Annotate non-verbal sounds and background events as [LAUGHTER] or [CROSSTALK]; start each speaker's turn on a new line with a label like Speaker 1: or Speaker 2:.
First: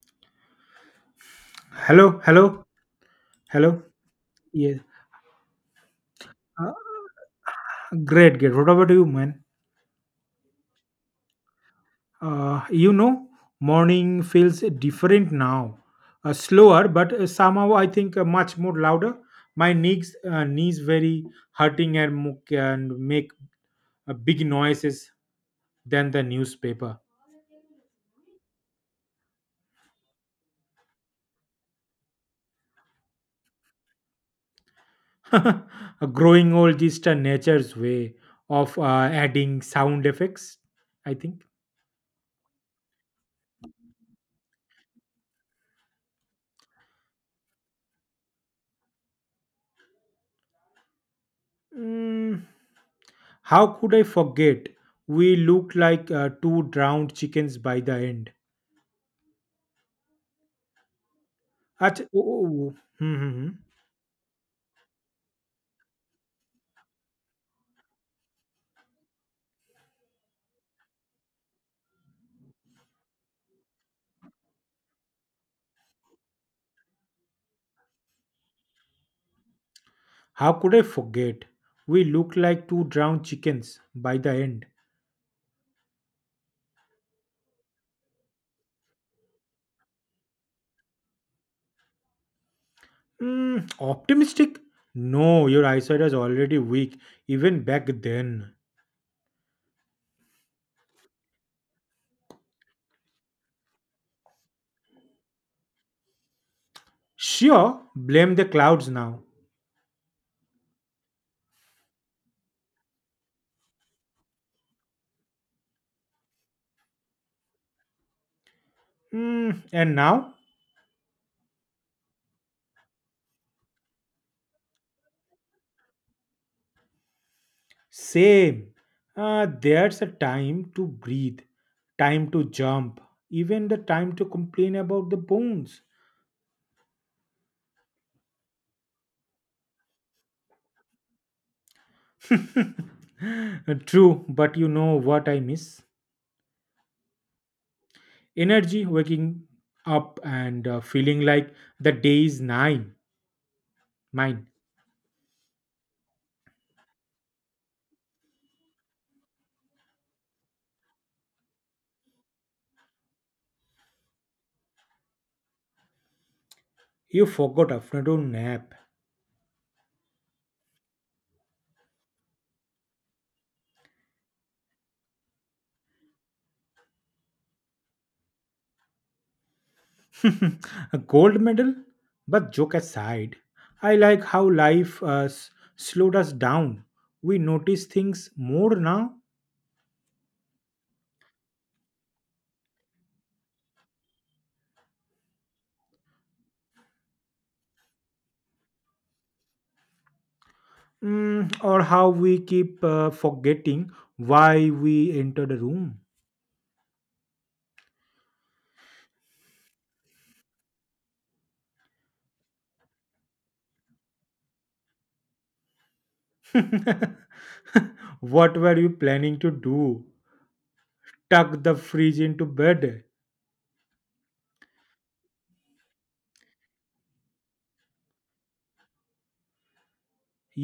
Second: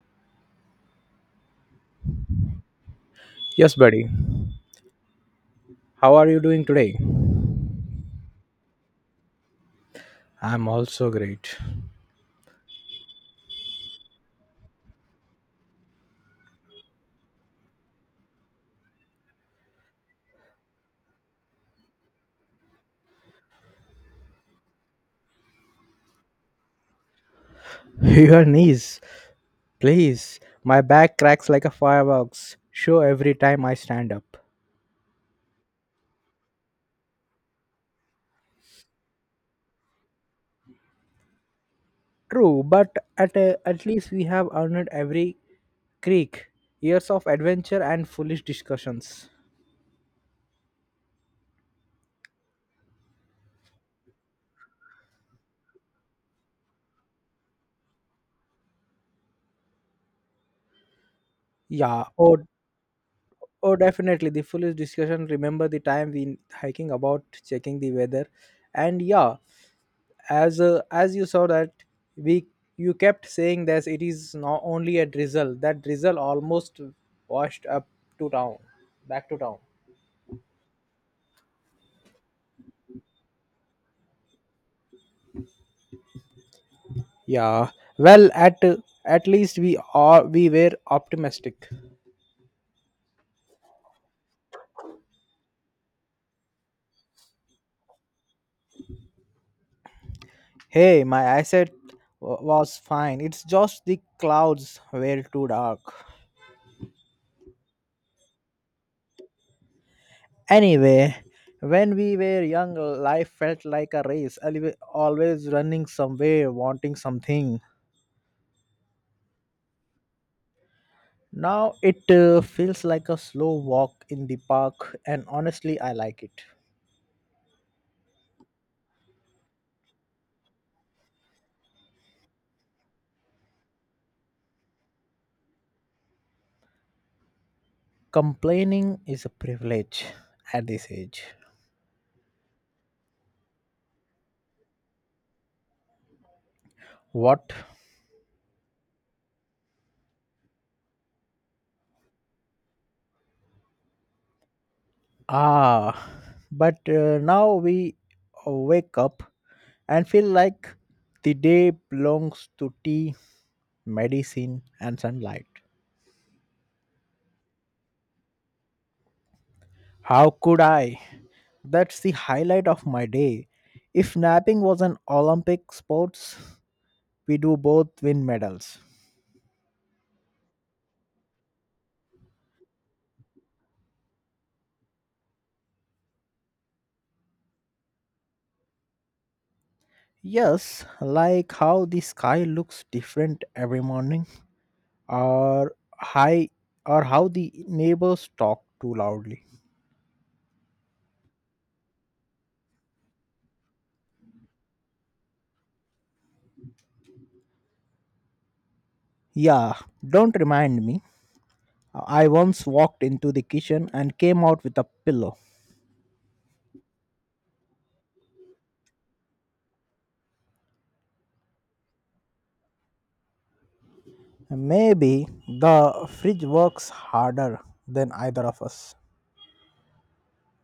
Speaker 1: Hello, hello,
Speaker 2: Yes,
Speaker 1: hello.
Speaker 2: buddy.
Speaker 1: Yes.
Speaker 2: How are you doing
Speaker 1: Uh,
Speaker 2: today?
Speaker 1: great, great. What about you, man?
Speaker 2: I'm also great.
Speaker 1: Uh, you know, morning feels different now. Slower, but somehow I think much more louder. My knees, knees very hurting and can make big noises than the newspaper.
Speaker 2: [LAUGHS] Your knees, please. My back cracks like a fireworks show every time I stand up.
Speaker 1: [LAUGHS] Growing old is the nature's way of adding sound effects, I think.
Speaker 2: True, but at least we have earned every creak, years of adventure and foolish discussions.
Speaker 1: Mm, how could I forget? We looked like two drowned chickens by the end.
Speaker 2: Yeah.
Speaker 1: Oh,
Speaker 2: Oh,
Speaker 1: oh, oh. Hmm, hmm, hmm.
Speaker 2: oh, definitely the foolish discussion. Remember the time we hiking about checking the weather, and yeah, as you saw that we you kept saying that it is not only a drizzle, that drizzle almost washed up to town, back to town.
Speaker 1: How could I forget? We looked like two drowned chickens by the end.
Speaker 2: Yeah, well, at least we were optimistic.
Speaker 1: Mm, optimistic? No, your eyesight was already weak even back then.
Speaker 2: Hey, my eyesight was fine. It's just the clouds were too dark.
Speaker 1: Sure, blame the clouds now.
Speaker 2: Anyway, when we were young, life felt like a race, always running somewhere, wanting something.
Speaker 1: Mm, and now?
Speaker 2: Now it feels like a slow walk in the park, and honestly, I like it.
Speaker 1: Same. There's a time to breathe, time to jump, even the time to complain about the bones.
Speaker 2: Complaining is a privilege at this age.
Speaker 1: [LAUGHS] True, but you know what I miss?
Speaker 2: What?
Speaker 1: Energy, waking up and feeling like the day is mine.
Speaker 2: Ah, but now we wake up and feel like the day belongs to tea, medicine, and sunlight.
Speaker 1: You forgot afternoon nap.
Speaker 2: How could I? That's the highlight of my day. If napping was an Olympic sports, we do both win medals.
Speaker 1: [LAUGHS] A gold medal? But joke aside, I like how life slowed us down. We notice things more now.
Speaker 2: Yes, like how the sky looks different every morning, or high, or how the neighbors talk too loudly.
Speaker 1: Mm, or how we keep forgetting why we entered the room.
Speaker 2: Yeah, don't remind me. I once walked into the kitchen and came out with a pillow.
Speaker 1: [LAUGHS] What were you planning to do? Tuck the fridge into bed.
Speaker 2: Maybe the fridge works harder than either of us.